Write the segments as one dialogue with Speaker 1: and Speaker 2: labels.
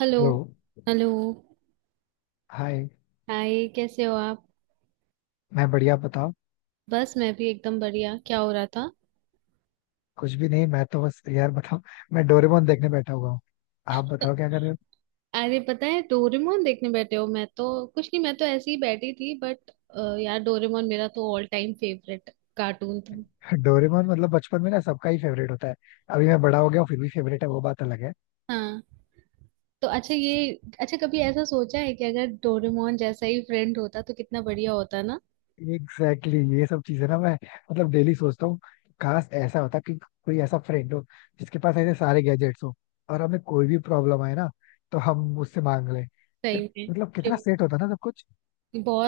Speaker 1: Hello.
Speaker 2: Hello.
Speaker 1: Hello.
Speaker 2: Hi.
Speaker 1: Hi, कैसे हो आप?
Speaker 2: मैं बढ़िया, बताओ.
Speaker 1: बस मैं भी एकदम बढ़िया। क्या हो रहा था?
Speaker 2: कुछ भी नहीं, मैं तो बस यार बताओ. मैं डोरेमोन देखने बैठा हुआ हूँ. आप बताओ क्या कर रहे हो.
Speaker 1: अरे पता है, डोरेमोन देखने बैठे हो। मैं तो कुछ नहीं, मैं तो ऐसे ही बैठी थी, बट यार डोरेमोन मेरा तो ऑल टाइम फेवरेट कार्टून था।
Speaker 2: डोरेमोन मतलब बचपन में ना सबका ही फेवरेट होता है. अभी मैं बड़ा हो गया हूँ फिर भी फेवरेट है, वो बात अलग है.
Speaker 1: हाँ। तो अच्छा, कभी ऐसा सोचा है कि अगर डोरेमोन जैसा ही फ्रेंड होता तो कितना बढ़िया होता ना।
Speaker 2: एग्जैक्टली exactly, ये सब चीजें ना मैं मतलब डेली सोचता हूँ. काश ऐसा होता कि कोई ऐसा फ्रेंड हो जिसके पास ऐसे सारे गैजेट्स हो, और हमें कोई भी प्रॉब्लम आए ना तो हम उससे मांग लें. फिर
Speaker 1: सही में।
Speaker 2: मतलब
Speaker 1: कि
Speaker 2: कितना सेट होता ना सब कुछ.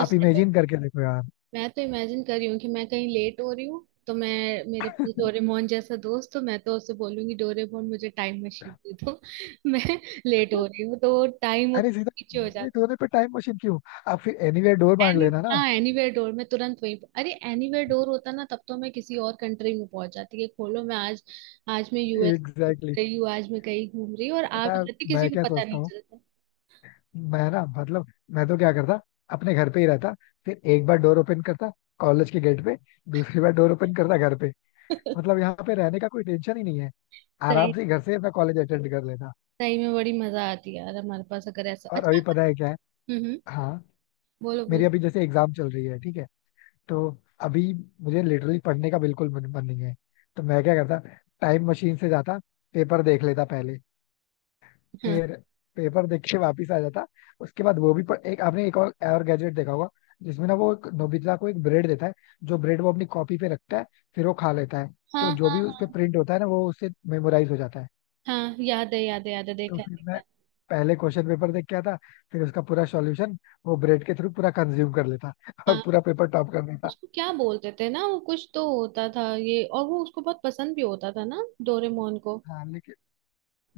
Speaker 2: आप इमेजिन करके देखो यार.
Speaker 1: मैं तो इमेजिन कर रही हूँ कि मैं कहीं लेट हो रही हूँ तो मैं मेरे पास डोरेमोन जैसा दोस्त तो मैं तो उससे बोलूंगी, डोरेमोन मुझे टाइम मशीन दे दो। मैं लेट हो रही हूँ तो वो टाइम वो
Speaker 2: अरे सीधा,
Speaker 1: पीछे हो
Speaker 2: लेट
Speaker 1: जाता।
Speaker 2: होने पे टाइम मशीन क्यों? आप फिर एनीवेयर डोर
Speaker 1: है
Speaker 2: मांग
Speaker 1: एनी
Speaker 2: लेना ना.
Speaker 1: हाँ, एनीवेयर डोर में तुरंत अरे एनीवेयर डोर होता ना तब तो मैं किसी और कंट्री में पहुंच जाती कि खोलो, मैं आज आज मैं यूएस घूम
Speaker 2: एग्जैक्टली exactly.
Speaker 1: रही हूँ, आज मैं कहीं घूम रही हूँ और आप
Speaker 2: पता है
Speaker 1: जाती किसी
Speaker 2: मैं
Speaker 1: को
Speaker 2: क्या
Speaker 1: पता
Speaker 2: सोचता
Speaker 1: नहीं
Speaker 2: हूँ.
Speaker 1: चलता।
Speaker 2: मैं ना मतलब मैं तो क्या करता, अपने घर पे ही रहता. फिर एक बार डोर ओपन करता कॉलेज के गेट पे, दूसरी बार डोर ओपन करता घर पे. मतलब यहाँ पे रहने का कोई टेंशन ही नहीं है. आराम
Speaker 1: सही
Speaker 2: से घर से अपना कॉलेज अटेंड कर लेता.
Speaker 1: सही में बड़ी मजा आती है यार हमारे पास अगर ऐसा
Speaker 2: और अभी पता है क्या है.
Speaker 1: हम्म,
Speaker 2: हाँ,
Speaker 1: बोलो बोलो।
Speaker 2: मेरी अभी जैसे एग्जाम चल रही है, ठीक है. तो अभी मुझे लिटरली पढ़ने का बिल्कुल मन मन नहीं है. तो मैं क्या करता, टाइम मशीन से जाता, पेपर देख लेता पहले.
Speaker 1: हाँ।
Speaker 2: फिर पेपर देख के वापिस आ जाता. उसके बाद वो भी पढ़, एक आपने एक और गैजेट देखा होगा जिसमें ना वो एक नोबिता को एक ब्रेड देता है. जो ब्रेड वो अपनी कॉपी पे रखता है, फिर वो खा लेता है.
Speaker 1: हाँ
Speaker 2: तो जो भी उस
Speaker 1: हाँ।
Speaker 2: पे प्रिंट होता है ना, वो उससे मेमोराइज हो जाता है.
Speaker 1: हाँ याद है, याद है, याद है,
Speaker 2: तो
Speaker 1: देखा है,
Speaker 2: फिर
Speaker 1: देखा
Speaker 2: मैं
Speaker 1: है।
Speaker 2: पहले क्वेश्चन पेपर देख के आता, फिर उसका पूरा सॉल्यूशन वो ब्रेड के थ्रू पूरा कंज्यूम कर लेता और
Speaker 1: हाँ।
Speaker 2: पूरा पेपर टॉप कर देता.
Speaker 1: उसको क्या बोलते थे ना? वो कुछ तो होता था ये, और वो उसको बहुत पसंद भी होता था ना, डोरेमोन को।
Speaker 2: हाँ लेकिन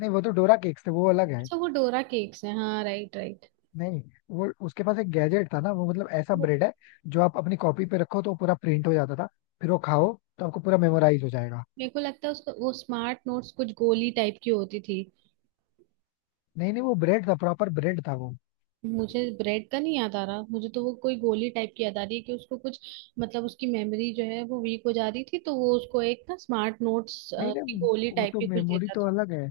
Speaker 2: नहीं, वो तो डोरा केक्स थे, वो अलग है.
Speaker 1: अच्छा, वो डोरा केक्स है, हाँ, राइट राइट।
Speaker 2: नहीं, वो उसके पास एक गैजेट था ना, वो मतलब ऐसा
Speaker 1: वो
Speaker 2: ब्रेड है जो आप अपनी कॉपी पे रखो तो पूरा प्रिंट हो जाता था. फिर वो खाओ तो आपको पूरा मेमोराइज हो जाएगा.
Speaker 1: मेरे को लगता है उसका वो स्मार्ट नोट्स, कुछ गोली टाइप की होती थी।
Speaker 2: नहीं नहीं, वो ब्रेड था, प्रॉपर ब्रेड था वो.
Speaker 1: मुझे ब्रेड का नहीं याद आ रहा, मुझे तो वो कोई गोली टाइप की याद आ रही है कि उसको कुछ, मतलब उसकी मेमोरी जो है वो वीक हो जा रही थी, तो वो उसको एक ना स्मार्ट नोट्स
Speaker 2: नहीं
Speaker 1: की
Speaker 2: नहीं,
Speaker 1: गोली
Speaker 2: वो
Speaker 1: टाइप
Speaker 2: तो
Speaker 1: की कुछ
Speaker 2: मेमोरी
Speaker 1: देता
Speaker 2: तो
Speaker 1: था।
Speaker 2: अलग है.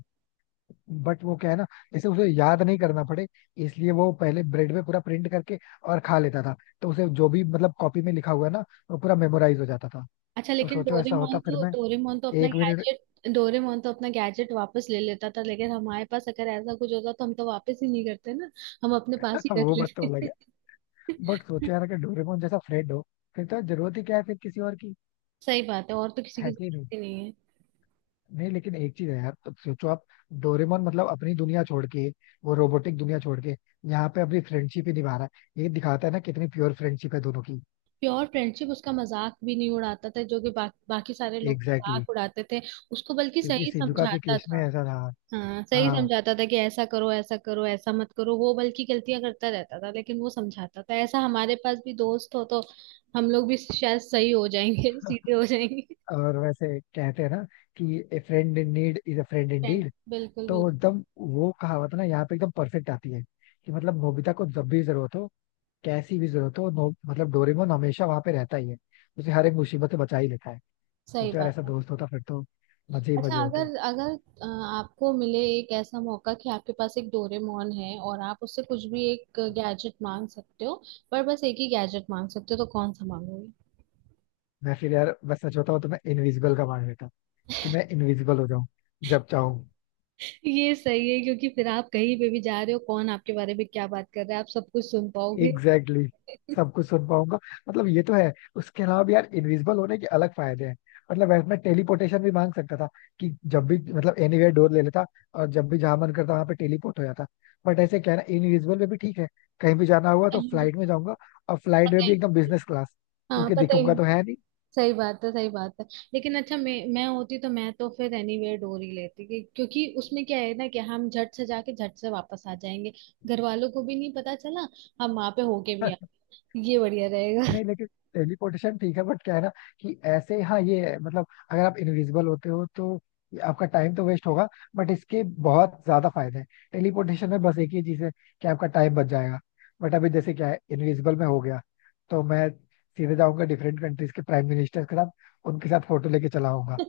Speaker 2: बट वो क्या है ना, जैसे उसे याद नहीं करना पड़े इसलिए वो पहले ब्रेड पे पूरा प्रिंट करके और खा लेता था. तो उसे जो भी मतलब कॉपी में लिखा हुआ है ना, वो पूरा मेमोराइज हो जाता था.
Speaker 1: अच्छा,
Speaker 2: तो
Speaker 1: लेकिन
Speaker 2: सोचो ऐसा होता फिर मैं, एक मिनट.
Speaker 1: डोरेमोन तो अपना गैजेट वापस ले लेता था, लेकिन हमारे पास अगर ऐसा कुछ होता तो हम तो वापस ही नहीं करते ना। हम अपने पास ही रख
Speaker 2: वो बात तो अलग
Speaker 1: लेते।
Speaker 2: है. बट सोचो यार अगर डोरेमोन जैसा फ्रेंड हो, फिर तो जरूरत ही क्या है फिर किसी और की.
Speaker 1: सही बात है, और तो किसी की
Speaker 2: है कि नहीं?
Speaker 1: जरूरत ही नहीं है।
Speaker 2: नहीं, लेकिन एक चीज है यार, अब सोचो आप. डोरेमोन मतलब अपनी दुनिया छोड़ के, वो रोबोटिक दुनिया छोड़ के यहाँ पे अपनी फ्रेंडशिप ही निभा रहा है. ये दिखाता है ना कितनी प्योर फ्रेंडशिप है दोनों की.
Speaker 1: प्योर फ्रेंडशिप, उसका मजाक भी नहीं उड़ाता था, जो कि बाकी सारे लोग
Speaker 2: एग्जैक्टली exactly.
Speaker 1: मजाक उड़ाते थे। उसको बल्कि
Speaker 2: क्योंकि
Speaker 1: सही
Speaker 2: सिजुका के
Speaker 1: समझाता
Speaker 2: केस में
Speaker 1: था।
Speaker 2: ऐसा था.
Speaker 1: हाँ, सही
Speaker 2: हाँ,
Speaker 1: समझाता था कि ऐसा करो, ऐसा करो, ऐसा मत करो। वो बल्कि गलतियां करता रहता था, लेकिन वो समझाता था। ऐसा हमारे पास भी दोस्त हो तो हम लोग भी शायद सही हो जाएंगे। सीधे हो जाएंगे।
Speaker 2: और वैसे कहते हैं ना कि a friend in need is a friend in
Speaker 1: friend,
Speaker 2: deed.
Speaker 1: बिल्कुल बिल्कुल।
Speaker 2: तो एकदम वो कहावत ना यहाँ पे एकदम परफेक्ट आती है कि मतलब नोबिता को जब भी जरूरत हो, कैसी भी जरूरत हो नो, मतलब डोरेमोन हमेशा वहां पे रहता ही है. उसे हर एक मुसीबत से बचा ही लेता है.
Speaker 1: सही
Speaker 2: कुछ यार
Speaker 1: बात
Speaker 2: ऐसा
Speaker 1: है।
Speaker 2: दोस्त होता फिर तो मजे ही
Speaker 1: अच्छा
Speaker 2: मजे होते.
Speaker 1: अगर अगर आपको मिले एक ऐसा मौका कि आपके पास एक डोरेमोन है और आप उससे कुछ भी एक गैजेट मांग सकते हो, पर बस एक ही गैजेट मांग सकते हो, तो कौन सा मांगोगे?
Speaker 2: मैं फिर यार, मैं सच बताऊं तो मैं इनविजिबल का मान लेता, कि मैं इनविजिबल हो जाऊं जब चाहूं.
Speaker 1: ये सही है, क्योंकि फिर आप कहीं पे भी जा रहे हो, कौन आपके बारे में क्या बात कर रहा है आप सब कुछ सुन पाओगे।
Speaker 2: Exactly exactly. सब कुछ सुन पाऊंगा. मतलब ये तो है. उसके अलावा भी यार इनविजिबल होने के अलग फायदे हैं. मतलब ऐसे मैं टेलीपोर्टेशन भी मांग सकता था कि जब भी मतलब एनीवेयर डोर ले लेता और जब भी जहां मन करता वहां पे टेलीपोर्ट हो जाता. बट ऐसे क्या है ना, इनविजिबल में भी ठीक है. कहीं भी जाना हुआ तो
Speaker 1: कहीं भी
Speaker 2: फ्लाइट में जाऊंगा और फ्लाइट
Speaker 1: पता
Speaker 2: में
Speaker 1: ही
Speaker 2: भी एकदम
Speaker 1: नहीं
Speaker 2: बिजनेस क्लास,
Speaker 1: चलता। हाँ,
Speaker 2: क्योंकि
Speaker 1: पता ही
Speaker 2: दिखूंगा
Speaker 1: नहीं।
Speaker 2: तो है नहीं.
Speaker 1: सही बात है, सही बात है। लेकिन अच्छा, मैं होती तो मैं तो फिर एनीवेयर डोर ही लेती क्योंकि उसमें क्या है ना कि हम झट से जाके झट से वापस आ जाएंगे, घर वालों को भी नहीं पता चला, हम वहां पे होके भी आ। ये बढ़िया रहेगा।
Speaker 2: नहीं लेकिन टेलीपोर्टेशन ठीक है, बट क्या है ना कि ऐसे. हाँ ये है, मतलब अगर आप इनविजिबल होते हो तो ये आपका टाइम तो वेस्ट होगा, बट इसके बहुत ज्यादा फायदे हैं. टेलीपोर्टेशन में बस एक ही चीज है कि आपका टाइम बच जाएगा. बट अभी जैसे क्या है, इनविजिबल में हो गया तो मैं सीधे जाऊंगा डिफरेंट कंट्रीज के प्राइम मिनिस्टर के साथ, उनके साथ फोटो लेके चला आऊंगा.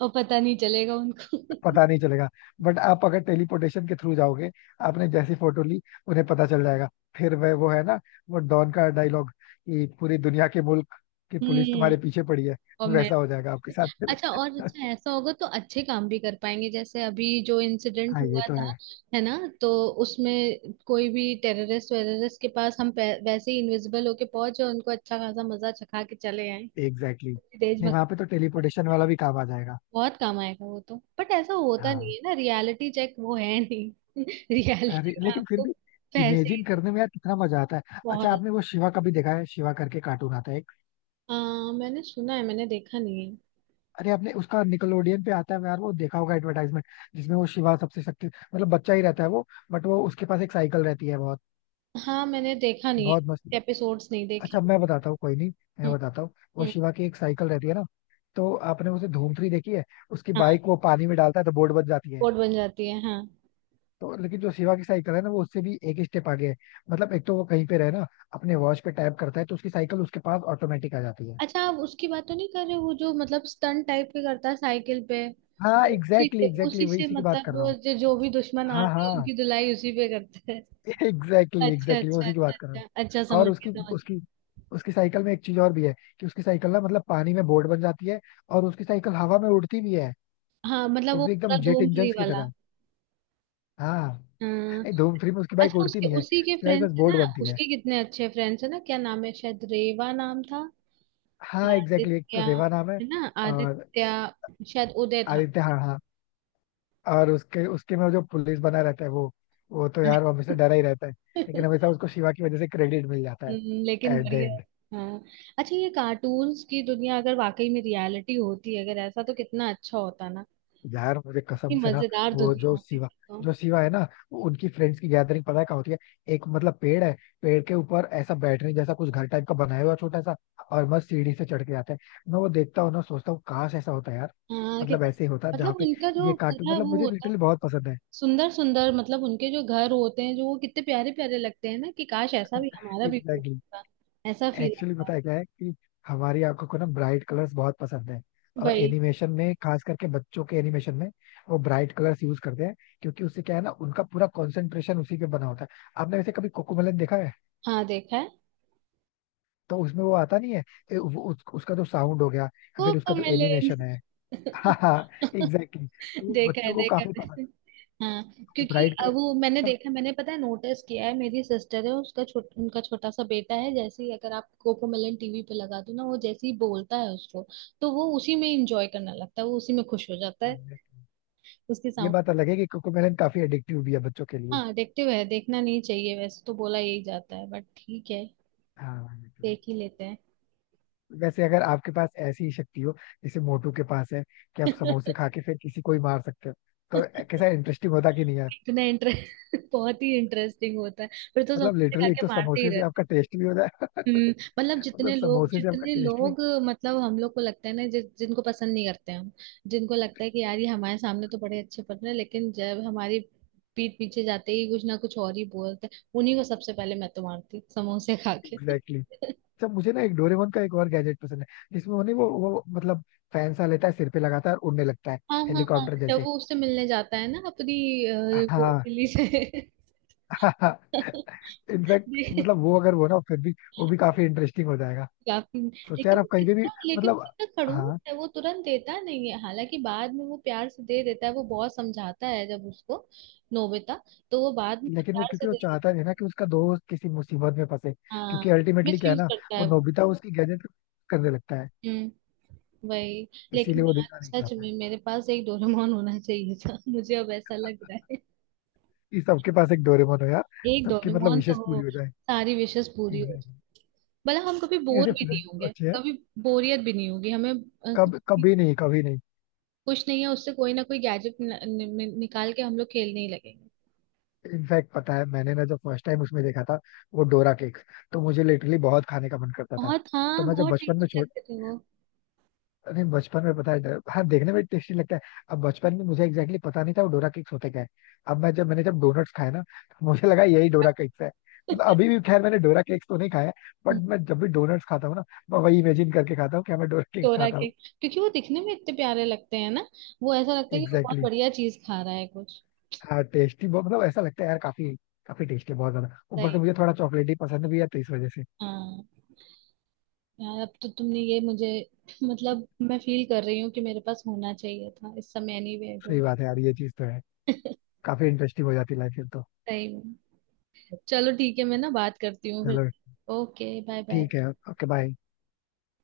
Speaker 1: और पता नहीं चलेगा उनको।
Speaker 2: पता नहीं चलेगा. बट आप अगर टेलीपोर्टेशन के थ्रू जाओगे, आपने जैसी फोटो ली उन्हें पता चल जाएगा. फिर वह वो है ना, वो डॉन का डायलॉग कि पूरी दुनिया के मुल्क की पुलिस
Speaker 1: हम्म।
Speaker 2: तुम्हारे पीछे पड़ी है.
Speaker 1: और मैं,
Speaker 2: वैसा हो जाएगा आपके साथ फिर.
Speaker 1: अच्छा ऐसा होगा तो अच्छे काम भी कर पाएंगे, जैसे अभी जो इंसिडेंट
Speaker 2: हाँ ये
Speaker 1: हुआ
Speaker 2: तो
Speaker 1: था।
Speaker 2: है.
Speaker 1: है ना? तो उसमें कोई भी टेररिस्ट वेररिस्ट के पास वैसे ही इनविजिबल होके पहुंचे और उनको अच्छा खासा मजा चखा के चले आए।
Speaker 2: Exactly exactly. नहीं
Speaker 1: देशभक्त।
Speaker 2: वहां पे तो टेलीपोर्टेशन वाला भी काम आ जाएगा.
Speaker 1: बहुत काम आएगा वो तो, बट ऐसा होता नहीं
Speaker 2: हाँ.
Speaker 1: है ना, रियलिटी चेक, वो है नहीं। रियलिटी
Speaker 2: अरे
Speaker 1: में
Speaker 2: लेकिन फिर
Speaker 1: आपको
Speaker 2: भी
Speaker 1: पैसे ही
Speaker 2: इमेजिन
Speaker 1: दे-
Speaker 2: करने में यार कितना मजा आता है. अच्छा
Speaker 1: बहुत।
Speaker 2: आपने वो शिवा का भी देखा है? शिवा करके कार्टून आता है.
Speaker 1: आ, मैंने सुना है, मैंने देखा नहीं है।
Speaker 2: अरे आपने उसका निकलोडियन पे आता है यार, वो देखा होगा एडवर्टाइजमेंट, जिसमें वो शिवा सबसे शक्ति मतलब बच्चा ही रहता है वो. बट वो उसके पास एक साइकिल रहती है, बहुत
Speaker 1: हाँ मैंने देखा नहीं
Speaker 2: बहुत मस्त.
Speaker 1: है, एपिसोड्स नहीं देखे।
Speaker 2: अच्छा मैं बताता हूँ, कोई नहीं, मैं
Speaker 1: हम्म।
Speaker 2: बताता हूँ. वो
Speaker 1: हम्म।
Speaker 2: शिवा की एक साइकिल रहती है ना. तो आपने उसे धूम थ्री देखी है. उसकी बाइक
Speaker 1: हाँ।
Speaker 2: वो पानी में डालता है तो बोर्ड बच जाती है.
Speaker 1: कोट बन जाती है, हाँ।
Speaker 2: तो लेकिन जो शिवा की साइकिल है ना, वो उससे भी एक स्टेप आगे है. मतलब एक तो वो कहीं पे रहे ना, अपने वॉच पे टैप करता है तो उसकी साइकिल उसके पास ऑटोमेटिक आ जाती है.
Speaker 1: अच्छा, आप उसकी बात तो नहीं कर रहे हो, वो जो मतलब स्टंट टाइप के करता है साइकिल पे?
Speaker 2: हाँ
Speaker 1: और उसी
Speaker 2: एग्जैक्टली
Speaker 1: से
Speaker 2: एग्जैक्टली,
Speaker 1: उसी
Speaker 2: वही
Speaker 1: से
Speaker 2: उसी की बात कर
Speaker 1: मतलब
Speaker 2: रहा
Speaker 1: वो
Speaker 2: हूँ.
Speaker 1: जो भी दुश्मन
Speaker 2: हाँ
Speaker 1: आते हैं
Speaker 2: हाँ,
Speaker 1: उनकी धुलाई उसी पे करते हैं।
Speaker 2: एग्जैक्टली
Speaker 1: अच्छा
Speaker 2: एग्जैक्टली
Speaker 1: अच्छा
Speaker 2: उसी की
Speaker 1: अच्छा
Speaker 2: बात कर रहा हूँ.
Speaker 1: अच्छा अच्छा,
Speaker 2: और
Speaker 1: समझ
Speaker 2: उसकी
Speaker 1: गए, समझ गए।
Speaker 2: उसकी उसकी साइकिल में एक चीज और भी है कि उसकी साइकिल ना मतलब पानी में बोट बन जाती है, और उसकी साइकिल हवा में उड़ती भी है,
Speaker 1: हाँ, मतलब
Speaker 2: वो
Speaker 1: वो
Speaker 2: भी
Speaker 1: पूरा
Speaker 2: एकदम जेट
Speaker 1: धूम
Speaker 2: इंजन
Speaker 1: थ्री
Speaker 2: की
Speaker 1: वाला।
Speaker 2: तरह. हाँ.
Speaker 1: हाँ।
Speaker 2: नहीं, धूम थ्री में उसकी बाइक
Speaker 1: अच्छा
Speaker 2: उड़ती
Speaker 1: उसके
Speaker 2: नहीं है,
Speaker 1: उसी के
Speaker 2: उसकी बाइक बस
Speaker 1: फ्रेंड्स है
Speaker 2: बोट
Speaker 1: ना,
Speaker 2: बनती है.
Speaker 1: उसके कितने अच्छे फ्रेंड्स है ना। क्या नाम है? शायद रेवा नाम था।
Speaker 2: हाँ एग्जैक्टली, एक
Speaker 1: आदित्य
Speaker 2: तो रेवा नाम है.
Speaker 1: है ना,
Speaker 2: और
Speaker 1: आदित्य। शायद उदय था।
Speaker 2: आदित्य, हाँ हाँ. और उसके उसके में जो पुलिस बना रहता है वो तो यार वो हमेशा डरा ही रहता है. लेकिन हमेशा उसको शिवा की वजह से क्रेडिट मिल जाता है,
Speaker 1: लेकिन
Speaker 2: एट द
Speaker 1: बढ़िया।
Speaker 2: एंड.
Speaker 1: हाँ। अच्छा, ये कार्टून्स की दुनिया अगर वाकई में रियलिटी होती, अगर ऐसा, तो कितना अच्छा होता ना।
Speaker 2: यार मुझे
Speaker 1: कितनी
Speaker 2: कसम से ना,
Speaker 1: मजेदार
Speaker 2: वो
Speaker 1: दुनिया
Speaker 2: जो
Speaker 1: होती
Speaker 2: शिवा,
Speaker 1: फिर तो।
Speaker 2: जो शिवा है ना, वो उनकी फ्रेंड्स की गैदरिंग पता है कहाँ होती है? एक मतलब पेड़ है. पेड़ के ऊपर ऐसा बैठने जैसा कुछ घर टाइप का बनाया हुआ है छोटा सा, और मस्त सीढ़ी से चढ़ के जाते हैं. मैं वो देखता हूँ ना, सोचता हूँ काश ऐसा होता यार.
Speaker 1: हाँ
Speaker 2: मतलब
Speaker 1: कितना,
Speaker 2: ऐसे ही होता
Speaker 1: मतलब
Speaker 2: जहाँ पे.
Speaker 1: उनका जो
Speaker 2: ये कार्टून
Speaker 1: पूरा
Speaker 2: मतलब
Speaker 1: वो
Speaker 2: मुझे
Speaker 1: होता,
Speaker 2: लिटरली बहुत पसंद है.
Speaker 1: सुंदर सुंदर, मतलब उनके जो घर होते हैं जो, वो कितने प्यारे प्यारे लगते हैं ना कि काश ऐसा भी हमारा भी घर
Speaker 2: एग्जैक्टली.
Speaker 1: होता। ऐसा फील
Speaker 2: एक्चुअली
Speaker 1: आता
Speaker 2: पता है क्या है कि हमारी आंखों को ना ब्राइट कलर्स बहुत पसंद है.
Speaker 1: है
Speaker 2: और
Speaker 1: भाई।
Speaker 2: एनिमेशन में, खास करके बच्चों के एनिमेशन में, वो ब्राइट कलर्स यूज करते हैं, क्योंकि उससे क्या है ना उनका पूरा कंसंट्रेशन उसी पे बना होता है. आपने वैसे कभी कोकोमेलन देखा है?
Speaker 1: हाँ देखा है।
Speaker 2: तो उसमें वो आता नहीं है, ए, वो, उस, उसका जो साउंड हो गया या फिर
Speaker 1: वो
Speaker 2: उसका जो
Speaker 1: मिले।
Speaker 2: एनिमेशन है. हाँ हाँ एग्जैक्टली, तो वो
Speaker 1: देखा है,
Speaker 2: बच्चों को
Speaker 1: देखा
Speaker 2: काफी पसंद
Speaker 1: है। हाँ।
Speaker 2: है,
Speaker 1: क्योंकि
Speaker 2: ब्राइट कलर
Speaker 1: अब
Speaker 2: की
Speaker 1: वो मैंने
Speaker 2: वजह से ना.
Speaker 1: देखा, मैंने पता है नोटिस किया है, मेरी सिस्टर है उसका छोट उनका छोटा सा बेटा है, जैसे ही अगर आप कोकोमेलन टीवी पे लगा दो ना, वो जैसे ही बोलता है उसको, तो वो उसी में इंजॉय करने लगता है, वो उसी में खुश हो जाता है।
Speaker 2: एग्जैक्टली.
Speaker 1: उसके
Speaker 2: ये
Speaker 1: साउंड।
Speaker 2: बात अलग है कि कोकोमेलन काफी एडिक्टिव भी है बच्चों के लिए.
Speaker 1: हाँ एडिक्टिव है, देखना नहीं चाहिए वैसे तो बोला यही जाता है, बट ठीक है,
Speaker 2: हाँ
Speaker 1: देख
Speaker 2: exactly.
Speaker 1: ही लेते हैं।
Speaker 2: वैसे अगर आपके पास ऐसी ही शक्ति हो जैसे मोटू के पास है कि आप समोसे खा के फिर किसी को ही मार सकते हो, तो कैसा इंटरेस्टिंग होता कि नहीं यार?
Speaker 1: इतना इंटरेस्ट बहुत ही इंटरेस्टिंग होता है, फिर तो
Speaker 2: मतलब
Speaker 1: समोसे खा
Speaker 2: लिटरली एक
Speaker 1: के
Speaker 2: तो
Speaker 1: मारते ही
Speaker 2: समोसे से
Speaker 1: रहते
Speaker 2: आपका
Speaker 1: हैं।
Speaker 2: टेस्ट भी हो जाएगा.
Speaker 1: हम्म, मतलब
Speaker 2: मतलब
Speaker 1: जितने लोग
Speaker 2: समोसे से आपका
Speaker 1: जितने
Speaker 2: टेस्ट भी.
Speaker 1: लोग, मतलब हम लोग को लगता है ना जिनको पसंद नहीं करते हम, जिनको लगता है कि यार ये हमारे सामने तो बड़े अच्छे पढ़ रहे हैं लेकिन जब हमारी पीठ पीछे जाते ही कुछ ना कुछ और ही बोलते हैं, उन्हीं को सबसे पहले मैं तो मारती समोसे खा के।
Speaker 2: Exactly exactly. अच्छा मुझे ना एक डोरेमोन का एक और गैजेट पसंद है, जिसमें उन्हें वो मतलब फैन सा लेता है, सिर पे लगाता है और उड़ने लगता है,
Speaker 1: हाँ हाँ हाँ,
Speaker 2: हेलीकॉप्टर
Speaker 1: जब
Speaker 2: जैसे.
Speaker 1: वो उससे मिलने जाता है ना अपनी वो
Speaker 2: हाँ.
Speaker 1: बिल्ली से।
Speaker 2: हाँ इनफैक्ट मतलब वो अगर वो ना, फिर भी वो भी काफी इंटरेस्टिंग हो जाएगा.
Speaker 1: या फिर,
Speaker 2: सोचा
Speaker 1: लेकिन
Speaker 2: यार आप कहीं पे भी.
Speaker 1: वो
Speaker 2: मतलब
Speaker 1: कितना खड़ूस
Speaker 2: हाँ.
Speaker 1: है, वो तुरंत देता नहीं है, हालांकि बाद में वो प्यार से दे देता है, वो बहुत समझाता है जब उसको, नोबिता, तो वो बाद में
Speaker 2: लेकिन वो
Speaker 1: प्यार से
Speaker 2: क्योंकि वो
Speaker 1: दे देता
Speaker 2: चाहता नहीं ना कि उसका दोस्त किसी मुसीबत में फंसे,
Speaker 1: है।
Speaker 2: क्योंकि
Speaker 1: हाँ,
Speaker 2: अल्टीमेटली
Speaker 1: मिस
Speaker 2: क्या है
Speaker 1: यूज
Speaker 2: ना
Speaker 1: करता
Speaker 2: वो
Speaker 1: है वो।
Speaker 2: नोबिता उसकी गैजेट करने लगता है.
Speaker 1: हम्म। वही।
Speaker 2: इसीलिए
Speaker 1: लेकिन
Speaker 2: वो
Speaker 1: यार
Speaker 2: देना नहीं
Speaker 1: सच
Speaker 2: चाहता है
Speaker 1: में मेरे पास एक डोरेमोन होना चाहिए था। मुझे अब ऐसा लग रहा है
Speaker 2: कि सबके पास एक डोरेमोन हो यार,
Speaker 1: एक
Speaker 2: सबकी मतलब
Speaker 1: डोरेमोन तो
Speaker 2: विशेष
Speaker 1: हो,
Speaker 2: पूरी हो जाए.
Speaker 1: सारी विशेष पूरी हो,
Speaker 2: एग्जैक्टली.
Speaker 1: मतलब हम कभी बोर
Speaker 2: ऐसे
Speaker 1: भी नहीं
Speaker 2: फ्रेंड्स तो
Speaker 1: होंगे,
Speaker 2: अच्छे हैं.
Speaker 1: कभी बोरियत भी नहीं होगी हमें। अ,
Speaker 2: कब, कभी नहीं, कभी नहीं.
Speaker 1: कुछ नहीं है, उससे कोई ना कोई गैजेट नि, नि, निकाल के हम लोग खेलने ही लगेंगे।
Speaker 2: इनफैक्ट पता है मैंने ना जब फर्स्ट टाइम उसमें देखा था वो डोरा केक, तो मुझे लिटरली बहुत खाने का मन करता था.
Speaker 1: बहुत,
Speaker 2: तो
Speaker 1: हाँ
Speaker 2: मैं जब
Speaker 1: बहुत
Speaker 2: बचपन में
Speaker 1: टेस्टी
Speaker 2: छोटा,
Speaker 1: लगते थे वो।
Speaker 2: अरे बचपन में पता है डर- हाँ, देखने में टेस्टी लगता है. अब बचपन में मुझे एग्जैक्टली exactly पता नहीं था वो डोरा केक्स होते क्या है. अब मैं जब मैंने जब डोनट्स खाए ना, तो मुझे लगा यही डोरा केक्स है. मतलब अभी भी खैर मैंने डोरा केक्स तो नहीं खाया, बट मैं जब भी डोनट्स खाता हूँ ना, मैं वही इमेजिन करके खाता हूँ कि मैं डोरा केक्स
Speaker 1: चोरा
Speaker 2: खाता
Speaker 1: के,
Speaker 2: हूँ.
Speaker 1: क्योंकि वो दिखने में इतने प्यारे लगते हैं ना, वो ऐसा लगता है कि वो बहुत
Speaker 2: एग्जैक्टली exactly.
Speaker 1: बढ़िया चीज खा रहा है कुछ।
Speaker 2: हाँ टेस्टी बहुत, मतलब ऐसा लगता है यार, काफी काफी टेस्टी बहुत ज्यादा. ऊपर से
Speaker 1: सही।
Speaker 2: मुझे थोड़ा चॉकलेट ही पसंद भी है, तो इस वजह से.
Speaker 1: हाँ। यार अब तो तुमने ये मुझे, मतलब मैं फील कर रही हूँ कि मेरे पास होना चाहिए था इस समय। एनी वे,
Speaker 2: सही बात है यार, ये चीज तो है. काफी इंटरेस्टिंग हो जाती है लाइफ फिर तो.
Speaker 1: सही में। चलो ठीक है, मैं ना बात करती हूँ फिर।
Speaker 2: चलो
Speaker 1: ओके, बाय बाय।
Speaker 2: ठीक है. Okay bye.